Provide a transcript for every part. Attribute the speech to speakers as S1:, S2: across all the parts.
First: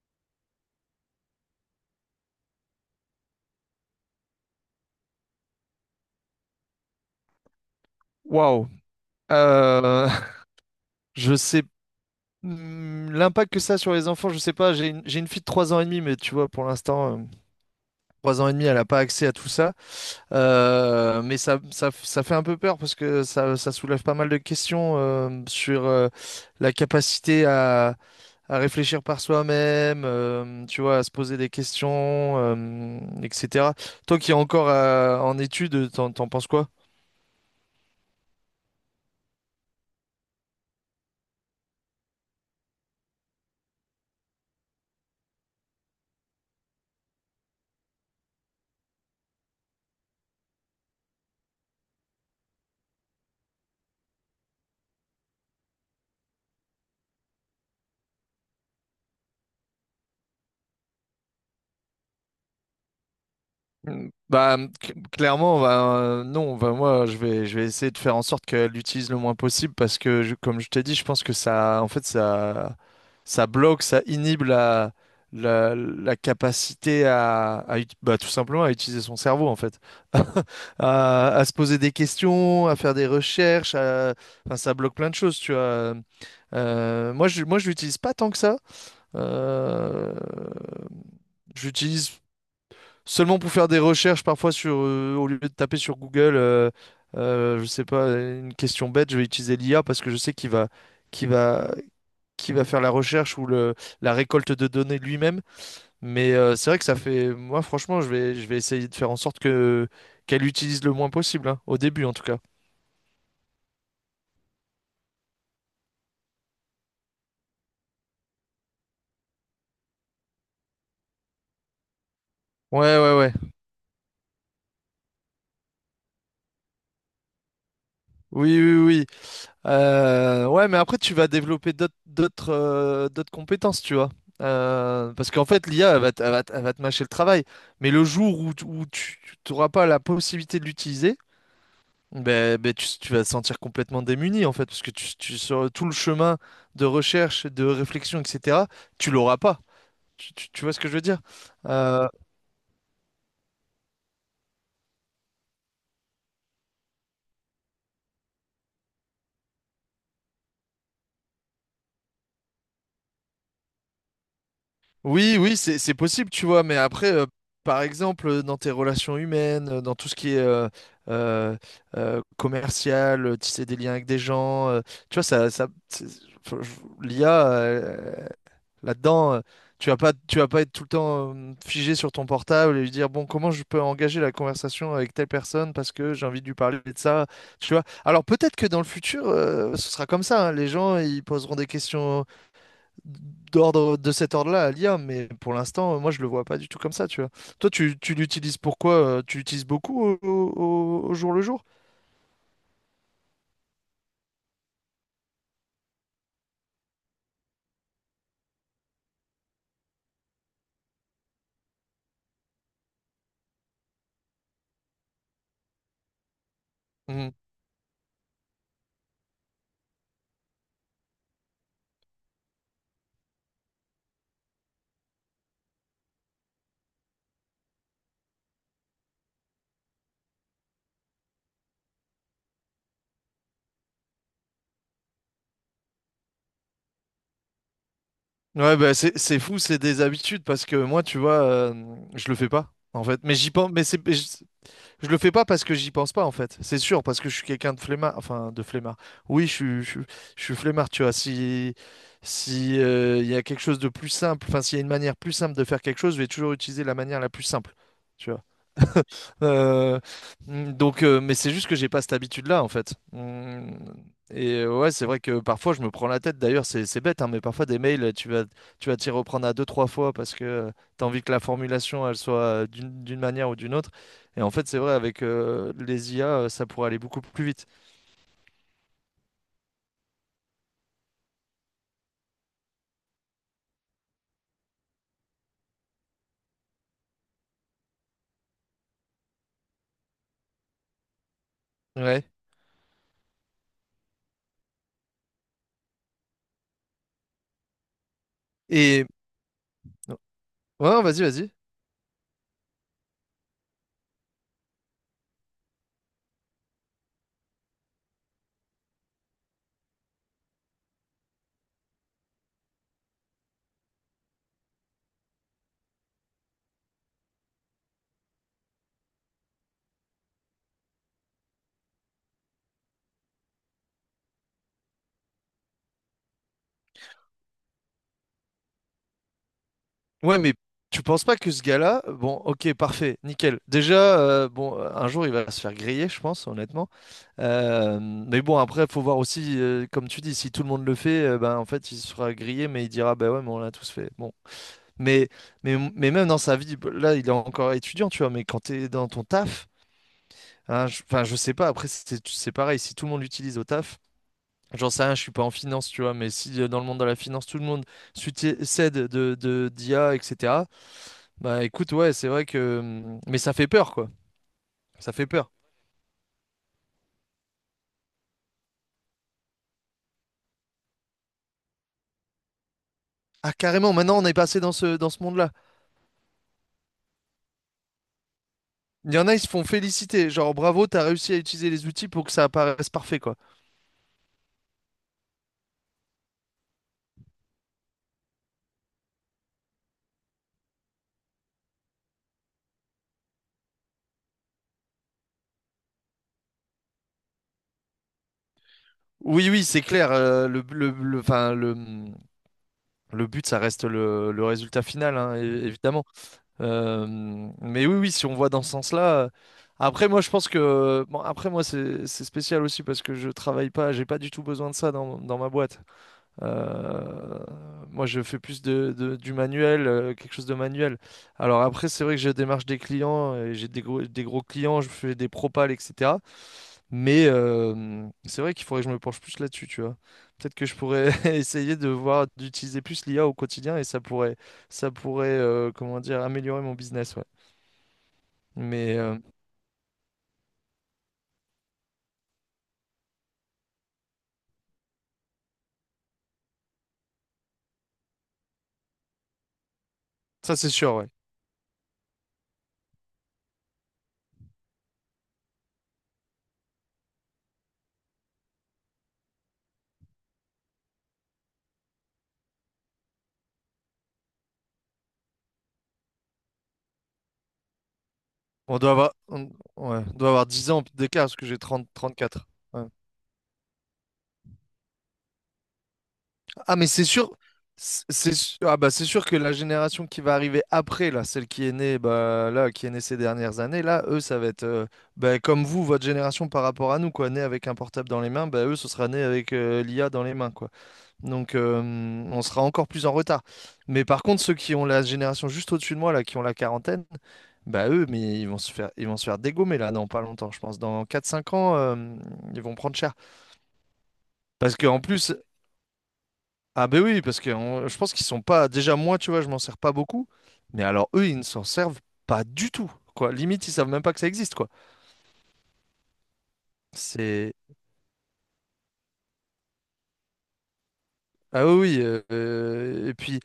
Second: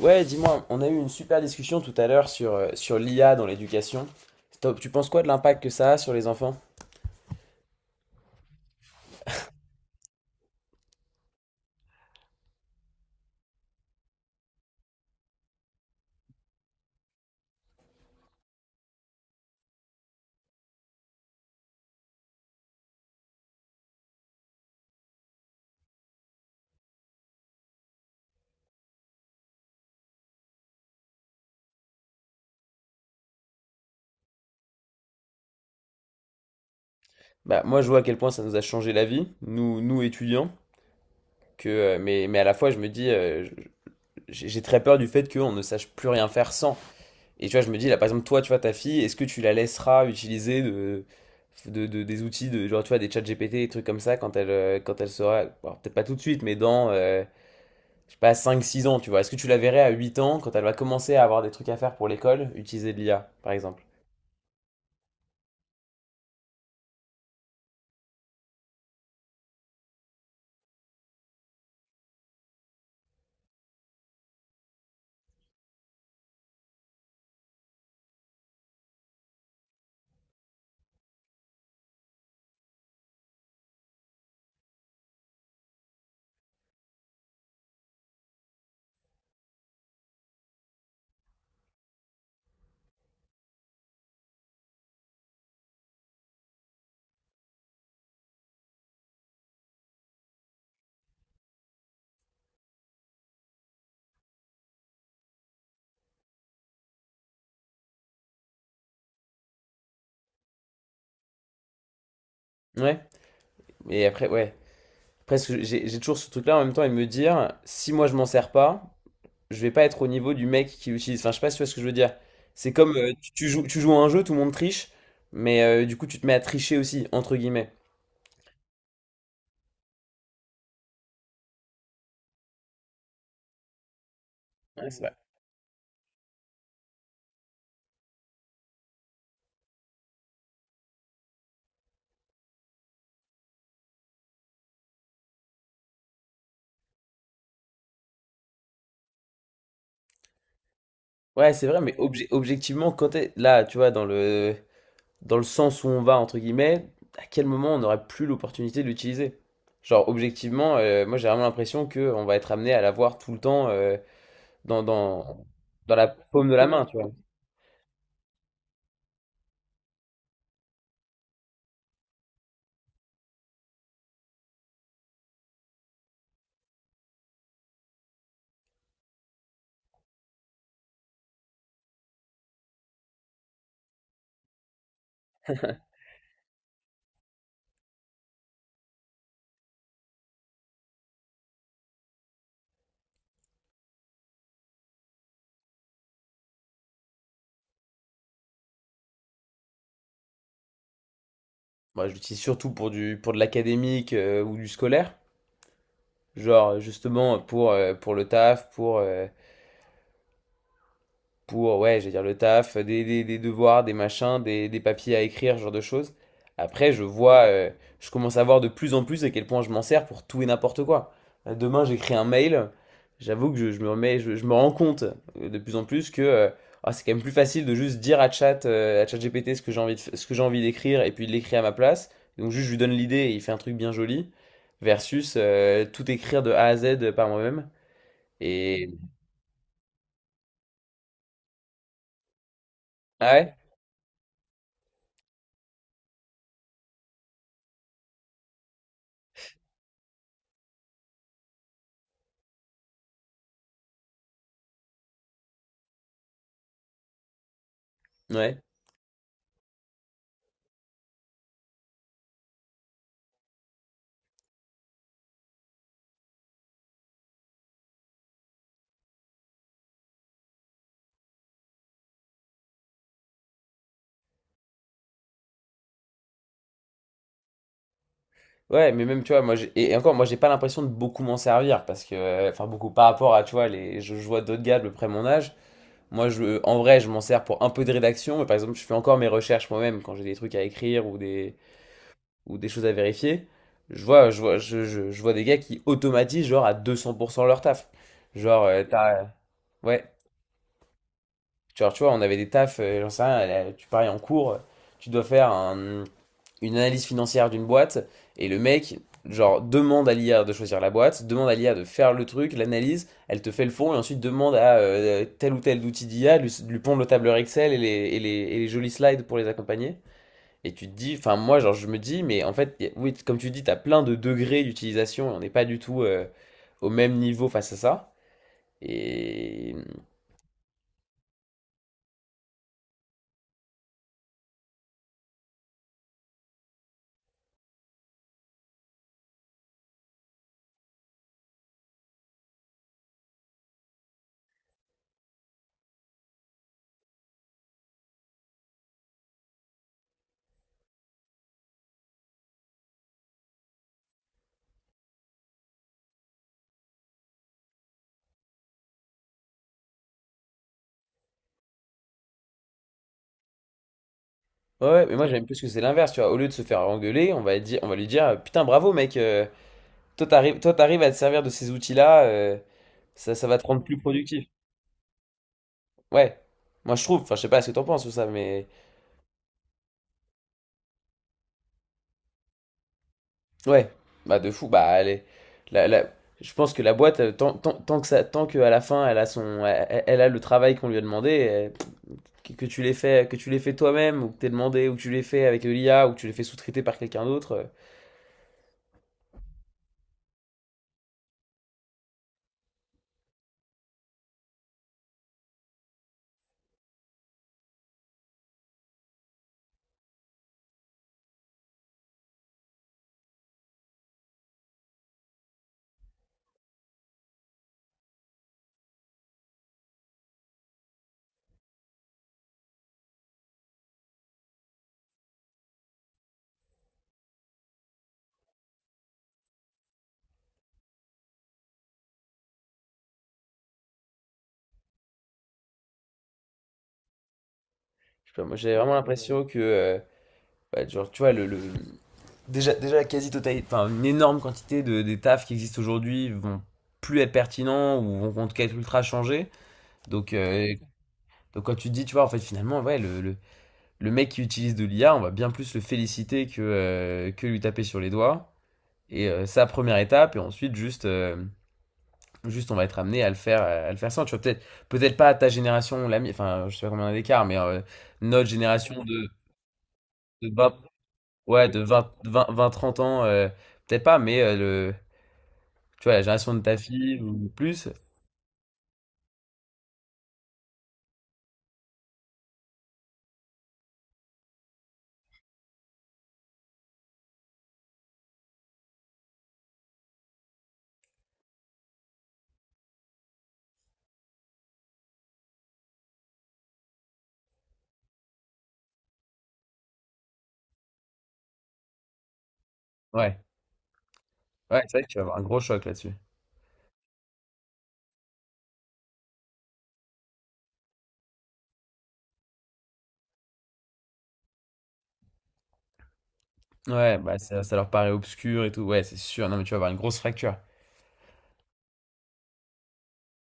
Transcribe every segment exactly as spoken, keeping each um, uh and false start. S1: Ouais, dis-moi, on a eu une super discussion tout à l'heure sur, euh, sur l'I A dans l'éducation. Stop, tu penses quoi de l'impact que ça a sur les enfants?
S2: Waouh. Euh, je sais hmm, l'impact que ça a sur les enfants, je sais pas. J'ai une, j'ai une fille de trois ans et demi, mais tu vois, pour l'instant, euh, trois ans et demi, elle n'a pas accès à tout ça. Euh, mais ça, ça, ça fait un peu peur parce que ça, ça soulève pas mal de questions euh, sur euh, la capacité à, à réfléchir par soi-même, euh, tu vois, à se poser des questions, euh, et cetera. Toi qui es encore euh, en études, t'en, t'en penses quoi?
S1: Bah, moi, je vois à quel point ça nous a changé la vie, nous, nous étudiants, que, euh, mais, mais à la fois, je me dis, euh, je- j'ai j'ai très peur du fait qu'on ne sache plus rien faire sans. Et tu vois, je me dis, là, par exemple, toi, tu vois, ta fille, est-ce que tu la laisseras utiliser de, de, de- des outils, de, genre, tu vois, des chats G P T, des trucs comme ça, quand elle, euh, quand elle sera, bon, peut-être pas tout de suite, mais dans euh, je sais pas, cinq six ans, tu vois. Est-ce que tu la verrais à huit ans quand elle va commencer à avoir des trucs à faire pour l'école, utiliser de l'I A, par exemple?
S2: Mm. Bah, mmh, cl- clairement, bah, euh, non, bah, moi, je vais, je vais essayer de faire en sorte qu'elle l'utilise le moins possible parce que, je- comme je t'ai dit, je pense que ça, en fait, ça, ça bloque, ça inhibe la, la, la capacité à, à ut- bah, tout simplement à utiliser son cerveau, en fait, à, à se poser des questions, à faire des recherches, à- enfin, ça bloque plein de choses, tu vois. Euh, moi, je, moi, je l'utilise pas tant que ça. Euh, J'utilise seulement pour faire des recherches parfois sur, euh, au lieu de taper sur Google, euh, euh, je sais pas, une question bête, je vais utiliser l'I A parce que je sais qu'il va, qu'il va, qu'il va faire la recherche ou le, la récolte de données lui-même. Mais euh, c'est vrai que ça fait, moi franchement, je vais, je vais essayer de faire en sorte que qu'elle utilise le moins possible, hein, au début en tout cas.
S1: Ouais. Et après, ouais. Après, ce j'ai j'ai toujours ce truc-là en même temps et de me dire, si moi je m'en sers pas, je vais pas être au niveau du mec qui l'utilise. Enfin, je sais pas si tu vois ce que je veux dire. C'est comme
S2: Ouais,
S1: euh,
S2: ouais,
S1: tu,
S2: ouais.
S1: tu joues, tu joues à un jeu, tout le monde triche, mais euh, du coup tu te mets à tricher aussi, entre guillemets.
S2: Oui, oui, oui. Euh, ouais, mais après, tu vas développer d'autres d'autres euh, d'autres compétences, tu vois.
S1: Ouais, c'est vrai.
S2: Euh, parce qu'en fait, l'I A, elle va, te- elle va, te elle va te mâcher le travail. Mais le jour où, tu- où tu n'auras pas la possibilité de l'utiliser, ben, ben, tu, tu vas te sentir complètement démuni, en fait, parce que tu, tu- sur tout le chemin de recherche, de réflexion, et cetera, tu l'auras pas. Tu, tu- tu vois ce que je veux dire?
S1: Ouais, c'est vrai, mais
S2: Euh,
S1: obje- objectivement, quand t'es là, tu vois, dans le dans le sens où on va, entre guillemets, à quel moment on n'aurait plus l'opportunité de l'utiliser? Genre, objectivement, euh, moi j'ai vraiment l'impression qu'on va être amené à l'avoir tout le temps euh, dans,
S2: Oui,
S1: dans,
S2: oui, c'est c'est
S1: dans la
S2: possible, tu
S1: paume de
S2: vois,
S1: la
S2: mais
S1: main, tu
S2: après,
S1: vois.
S2: euh, par exemple, euh, dans tes relations humaines, euh, dans tout ce qui est euh, euh, euh, commercial, euh, tisser des liens avec des gens, euh, tu vois, ça, ça, c'est- faut- je- l'I A, euh, là-dedans, euh, tu vas pas, tu vas pas être tout le temps euh, figé sur ton portable et lui dire, bon, comment je peux engager la conversation avec telle personne parce que j'ai envie de lui parler de ça, tu vois. Alors peut-être que dans le futur, euh, ce sera comme ça, hein, les gens, ils poseront des questions d'ordre de cet ordre-là à l'I A, mais pour l'instant, euh, moi, je le vois pas du tout comme ça, tu vois. Toi, tu, tu l'utilises pourquoi? euh, Tu l'utilises beaucoup au, au- au jour le jour?
S1: Moi je l'utilise surtout pour du, pour de l'académique euh, ou du scolaire. Genre, justement, pour, euh, pour le taf, pour, euh, pour, ouais, je vais dire le taf, des, des- des devoirs, des machins, des, des papiers à écrire, ce genre de choses. Après, je
S2: Mhm.
S1: vois, euh, je commence à voir de plus en plus à quel point je m'en sers pour tout et n'importe quoi. Euh, Demain, j'écris un mail, j'avoue que je, je me remets, je, je me rends compte euh, de plus en plus que euh, ah, c'est quand même plus facile de juste dire à chat, euh, à ChatGPT ce que j'ai envie de, f- ce que j'ai envie d'écrire et puis de l'écrire à ma place. Donc juste, je lui donne l'idée et il fait un truc bien joli, versus euh, tout écrire de A à Z par moi-même.
S2: Ouais,
S1: Et...
S2: bah, c'est, c'est fou, c'est des habitudes parce que moi, tu vois, euh, je le fais pas, en fait.
S1: Ah
S2: Mais j'y
S1: ouais?
S2: pense, mais c'est, mais je, je le fais pas parce que j'y pense pas, en fait. C'est sûr, parce que je suis quelqu'un de flemmard, enfin, de flemmard. Oui, je suis, je, suis je suis flemmard, tu vois. Si, si, euh, il y a quelque chose de plus simple, enfin, s'il y a une manière plus simple de faire quelque chose, je vais toujours utiliser la manière la plus simple, tu vois.
S1: Ouais.
S2: Euh, mm, donc, euh, mais c'est juste que j'ai pas cette habitude-là, en fait. Mm, Et euh, ouais, c'est vrai que parfois je me prends la tête. D'ailleurs, c'est c'est bête, hein, mais parfois des mails, tu vas tu vas t'y reprendre à deux, trois fois parce que tu as envie que la formulation, elle soit euh, d'une d'une manière ou d'une autre. Et en fait, c'est vrai, avec euh, les I A, euh, ça pourrait aller beaucoup plus vite.
S1: Ouais, mais même, tu vois, moi, j'ai- et et encore, moi, j'ai pas l'impression de beaucoup m'en servir parce que, euh, enfin, beaucoup par rapport à, tu vois, les, je, je vois d'autres gars de peu près mon âge. Moi, je, en vrai, je m'en sers pour un peu de rédaction, mais par exemple, je fais encore mes recherches moi-même quand j'ai des trucs à écrire ou des,
S2: Ouais.
S1: ou des choses à vérifier. Je vois, je vois, je, je, je vois des gars qui automatisent, genre, à deux cents pour cent leur taf. Genre, euh,
S2: Et
S1: t'as- ouais,
S2: ouais, vas-y, vas-y.
S1: genre, tu vois, on avait des tafs, euh, j'en sais rien, euh, tu paries en cours, tu dois faire un, une analyse financière d'une boîte et le mec, genre, demande à l'I A de choisir la boîte, demande à l'I A de faire le truc, l'analyse, elle te fait le fond et ensuite demande à euh, tel ou tel outil d'I A, lui, lui pondre le tableur Excel et les, et les, et les jolis slides pour les accompagner. Et tu te dis, enfin, moi, genre, je me dis, mais en fait, y a- oui, comme tu dis, t'as plein de degrés d'utilisation et on n'est pas du tout euh, au même niveau face à ça. Et.
S2: Ouais, mais tu penses pas que ce gars-là, bon, ok, parfait, nickel. Déjà, euh, bon, un jour il va se faire griller, je pense, honnêtement. Euh, mais bon, après, faut voir aussi, euh, comme tu dis, si tout le monde le fait, euh, ben en fait, il sera grillé, mais il dira, ben ouais, mais on l'a tous fait. Bon, mais, mais, mais même dans sa vie, là, il est encore étudiant, tu vois. Mais quand t'es dans ton taf, hein, je- enfin, je sais pas. Après, c'est c'est pareil. Si tout le monde l'utilise au taf. J'en sais rien, je suis pas en finance, tu vois, mais si euh, dans le monde de la finance, tout le monde s'uti- s'aide de, de, d'I A, et cetera. Bah écoute, ouais, c'est vrai que. hum, Mais ça fait peur, quoi.
S1: Ouais, ouais,
S2: Ça
S1: mais
S2: fait
S1: moi j'aime
S2: peur.
S1: plus que c'est l'inverse, tu vois. Au lieu de se faire engueuler, on va dire, on va lui dire, putain, bravo mec, euh, Toi, t'arrives, toi, t'arrives à te servir de ces outils-là, euh, ça, ça
S2: Ah,
S1: va te rendre
S2: carrément,
S1: plus
S2: maintenant on est
S1: productif.
S2: passé dans ce, dans ce monde-là.
S1: Ouais. Moi, je trouve, enfin, je sais pas ce que t'en penses ou ça, mais
S2: Il y en a, ils se font féliciter. Genre, bravo, t'as réussi à utiliser les outils pour que ça apparaisse parfait, quoi.
S1: ouais. Bah, de fou. Bah, allez. La, la- Je pense que la boîte, euh, tant, tant, tant que ça, tant qu'à la fin, elle a son, elle, elle- elle a le travail qu'on lui a demandé, euh, que, que tu l'aies fait, que tu l'aies fait toi-même, ou que t'aies demandé, ou que tu l'aies fait avec de l'I A, ou que tu l'aies fait sous-traiter par quelqu'un d'autre. Euh,
S2: Oui, oui, c'est clair. Euh, le, le, le, enfin, le, hmm, le but, ça reste le, le résultat final, hein, é- évidemment. Euh, hmm, mais oui, oui, si on voit dans ce sens-là. euh, Après, moi, je pense que. Bon, après, moi, c'est c'est spécial aussi parce que je travaille pas, j'ai pas du tout besoin de ça dans, dans ma boîte. Euh, Moi, je fais plus de, de- du manuel, euh, quelque chose de manuel. Alors après, c'est vrai que je démarche des clients, et j'ai des gros, des gros clients, je fais des propals, et cetera. Mais euh, c'est vrai qu'il faudrait que je me penche plus là-dessus, tu vois. Peut-être que je pourrais essayer de voir d'utiliser plus l'I A au quotidien et ça pourrait, ça pourrait, euh, comment dire, améliorer mon business, ouais.
S1: je sais pas, moi, j'ai vraiment
S2: Mais euh,
S1: l'impression que, euh, bah, genre, tu vois, le, le- déjà, déjà la quasi-totalité, enfin une énorme quantité de, des tafs qui existent aujourd'hui vont plus être pertinents ou vont en tout cas être ultra changés. Donc,
S2: ça,
S1: euh,
S2: c'est sûr, ouais.
S1: donc quand tu te dis, tu vois, en fait finalement, ouais, le, le, le mec qui utilise de l'I A, on va bien plus le féliciter que, euh, que lui taper sur les doigts. Et euh, c'est la première étape, et ensuite juste... euh, Juste, on va être amené à le faire, à le faire sans. Tu vois, peut-être, peut-être pas à ta génération, la mi- enfin, je sais pas combien on a d'écart, mais euh, notre
S2: On doit
S1: génération
S2: avoir,
S1: de,
S2: on, Ouais, on doit avoir
S1: de
S2: dix
S1: vingt,
S2: ans d'écart parce que j'ai
S1: ouais, de
S2: trente,
S1: vingt vingt
S2: trente-quatre.
S1: vingt
S2: Ouais.
S1: trente ans, euh, peut-être pas, mais euh, tu vois, la génération de ta
S2: Ah, mais c'est
S1: fille
S2: sûr,
S1: ou plus,
S2: c'est c'est ah bah c'est sûr que la génération qui va arriver après, là, celle qui est née, bah, là, qui est née ces dernières années, là, eux, ça va être euh, bah, comme vous, votre génération par rapport à nous, quoi, née avec un portable dans les mains, bah, eux, ce sera né avec euh, l'I A dans les mains, quoi. Donc, euh, on sera encore plus en retard. Mais par contre, ceux qui ont la génération juste au-dessus de moi, là, qui ont la quarantaine, bah, eux, mais ils vont se faire, ils vont se faire dégommer, là, dans pas longtemps, je pense. Dans quatre cinq ans, euh, ils vont prendre cher.
S1: ouais,
S2: Parce
S1: ouais, c'est
S2: qu'en
S1: vrai que tu vas
S2: plus,
S1: avoir un gros choc là-dessus.
S2: ah ben oui, parce que on- je pense qu'ils sont pas. Déjà moi, tu vois, je m'en sers pas beaucoup. Mais alors eux, ils ne s'en servent pas du tout. Quoi. Limite, ils savent même pas que ça existe, quoi.
S1: Ouais, bah
S2: C'est.
S1: ça, ça leur paraît obscur et tout. Ouais, c'est sûr. Non, mais tu vas avoir une grosse fracture.
S2: Ah oui, oui, euh, euh, et puis,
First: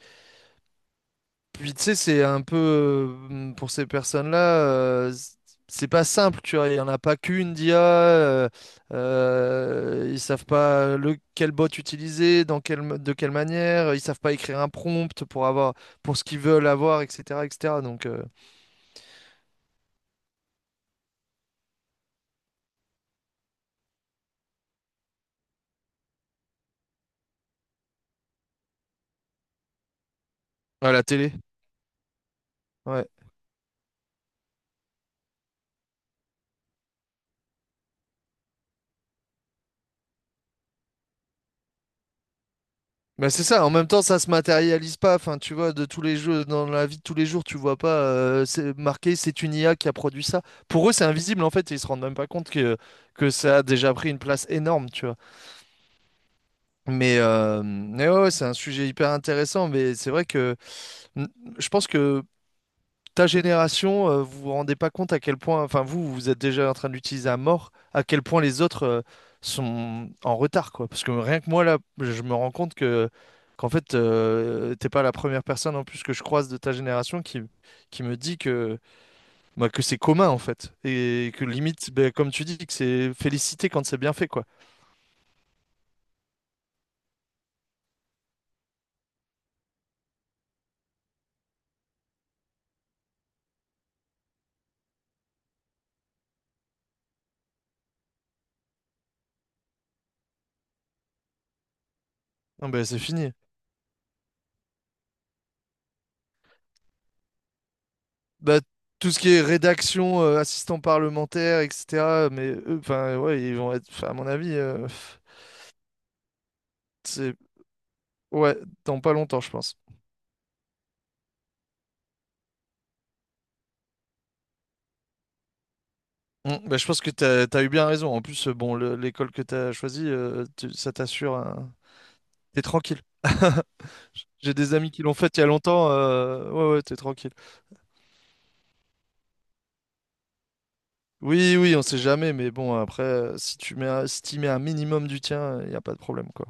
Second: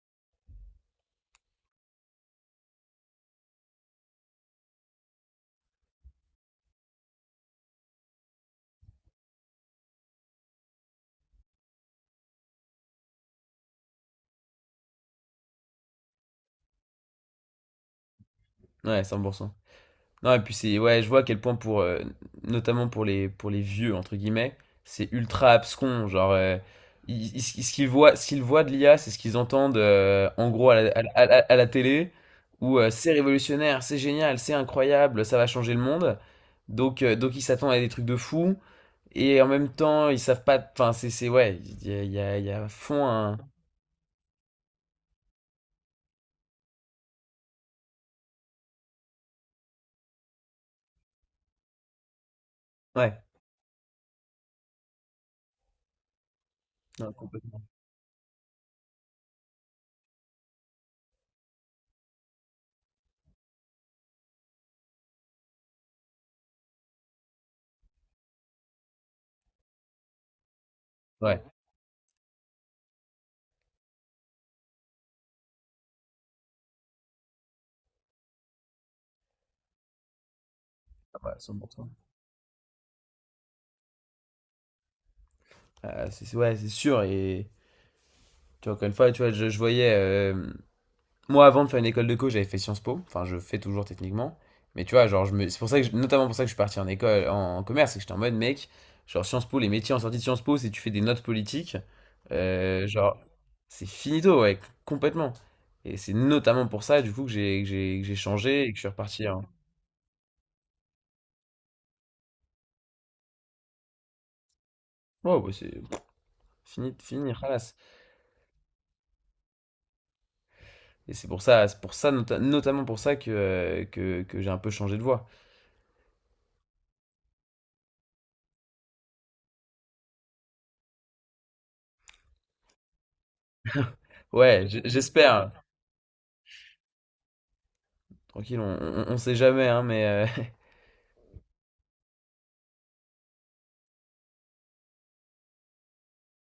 S2: puis tu sais, c'est un peu euh, pour ces personnes-là, euh, c- c'est pas simple, tu vois. Il y en a pas qu'une d'I A. Euh, euh, ils savent pas le quel bot utiliser, dans quelle ma- de quelle manière. Ils savent pas écrire un prompt pour avoir pour ce qu'ils veulent avoir, et cetera, et cetera. Donc euh,
S1: Ouais, cent pour cent. Non, et puis c'est ouais, je vois à quel point pour euh, notamment pour les pour les vieux entre guillemets, c'est ultra abscon, genre euh, ils- ils- ce qu'ils voient ce qu'ils voient de l'I A, c'est ce qu'ils entendent euh, en gros à la,
S2: à
S1: à
S2: la
S1: la- à
S2: télé.
S1: la- à la télé où euh,
S2: Ouais.
S1: c'est révolutionnaire, c'est génial, c'est incroyable, ça va changer le monde. Donc euh, donc ils s'attendent à des trucs de fou. Et en même temps, ils savent pas. Enfin, c'est, c'est, ouais, il y a, il y a, il y a à fond
S2: Bah
S1: un.
S2: c'est ça, en même temps ça se matérialise pas, enfin tu vois, de tous les jeux, dans la vie de tous les jours, tu vois pas euh, c'est marqué c'est une I A qui a produit ça. Pour eux c'est invisible en fait, et ils se rendent même pas compte que,
S1: Ouais,
S2: que ça a déjà pris une place énorme, tu vois.
S1: non,
S2: Mais,
S1: complètement.
S2: euh, mais ouais, ouais, c'est un sujet hyper intéressant, mais c'est vrai que mm, je pense que ta génération, euh, vous vous rendez pas compte à quel point, enfin vous, vous êtes déjà en train d'utiliser l'utiliser à mort, à quel point les autres euh, sont en retard, quoi. Parce que
S1: Ouais,
S2: rien que moi là, je me rends compte que qu'en fait, euh, t'es pas la première personne en plus que je croise de ta génération qui qui me dit que bah, que c'est commun en fait
S1: ah
S2: et
S1: bah,
S2: que
S1: cent pour cent.
S2: limite, bah, comme tu dis, que c'est félicité quand c'est bien fait, quoi.
S1: Euh, c'est, c'est- ouais, c'est sûr. Et tu vois, encore une fois, tu vois, je, je voyais. euh, Moi, avant de faire une école de co, j'avais fait Sciences Po. Enfin, je fais toujours techniquement. Mais tu vois, genre, je me... c'est pour ça que je- notamment pour ça que je suis parti en école, en, en commerce, c'est que j'étais en mode, mec, genre, Sciences Po, les métiers en sortie de Sciences Po, si tu fais des notes politiques,
S2: Non, bah,
S1: euh,
S2: c'est
S1: genre,
S2: fini.
S1: c'est finito, ouais, complètement. Et c'est notamment pour ça, du coup, que j'ai que j'ai que j'ai
S2: Bah,
S1: changé et que je suis
S2: tout ce
S1: reparti.
S2: qui est rédaction, euh, assistant parlementaire, et cetera. Mais eux, enfin, ouais, ils vont être, 'fin, à mon avis. euh,
S1: Ouais, bah, c'est fini, fini,
S2: c'est-
S1: halas.
S2: Ouais, dans pas longtemps, je pense.
S1: Et c'est pour ça, c'est pour ça, nota- notamment pour ça que, euh, que, que j'ai un peu changé de voix.
S2: Mm, bah, je pense que t'as, t'as eu bien raison. En plus, euh, bon, le- l'école que t'as choisie, euh, tu- ça t'assure un... T'es tranquille. J'ai
S1: Ouais,
S2: des
S1: j-
S2: amis qui l'ont faite il y a
S1: j'espère.
S2: longtemps. euh, Ouais, ouais, t'es tranquille.
S1: Tranquille, on, on, on sait jamais, hein, mais euh,
S2: Oui, oui, on sait jamais, mais bon, après, euh, si tu mets, un- si t'y mets un minimum du tien, il n'y a pas de problème, quoi.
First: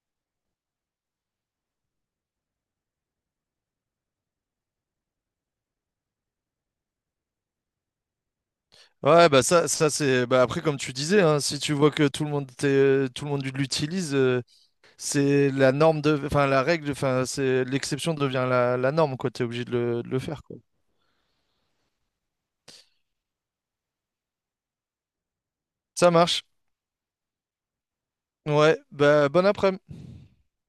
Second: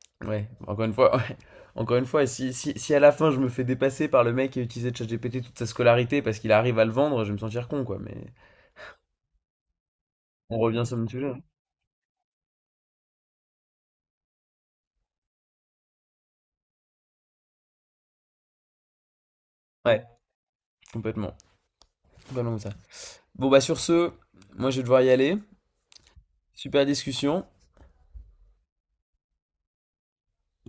S1: ouais, encore une fois, ouais. Encore une fois, si, si, si à la fin je me fais dépasser par le mec qui a utilisé ChatGPT toute sa scolarité parce qu'il arrive à le vendre, je vais me sentir con, quoi. Mais
S2: Ouais, bah ça, ça c'est. Bah
S1: on
S2: après, comme
S1: revient
S2: tu
S1: sur le
S2: disais,
S1: sujet. hein.
S2: hein, si tu vois que tout le monde t'est- tout le monde l'utilise, euh, c'est la norme de, enfin la règle, enfin c'est l'exception devient la, la norme, quoi. T'es obligé de le,
S1: Ouais,
S2: de le faire, quoi.
S1: complètement. Complètement comme ça. Bon, bah sur ce, moi je vais devoir y aller.
S2: Ça marche.
S1: Super discussion.
S2: Ouais, bah, bon après-midi.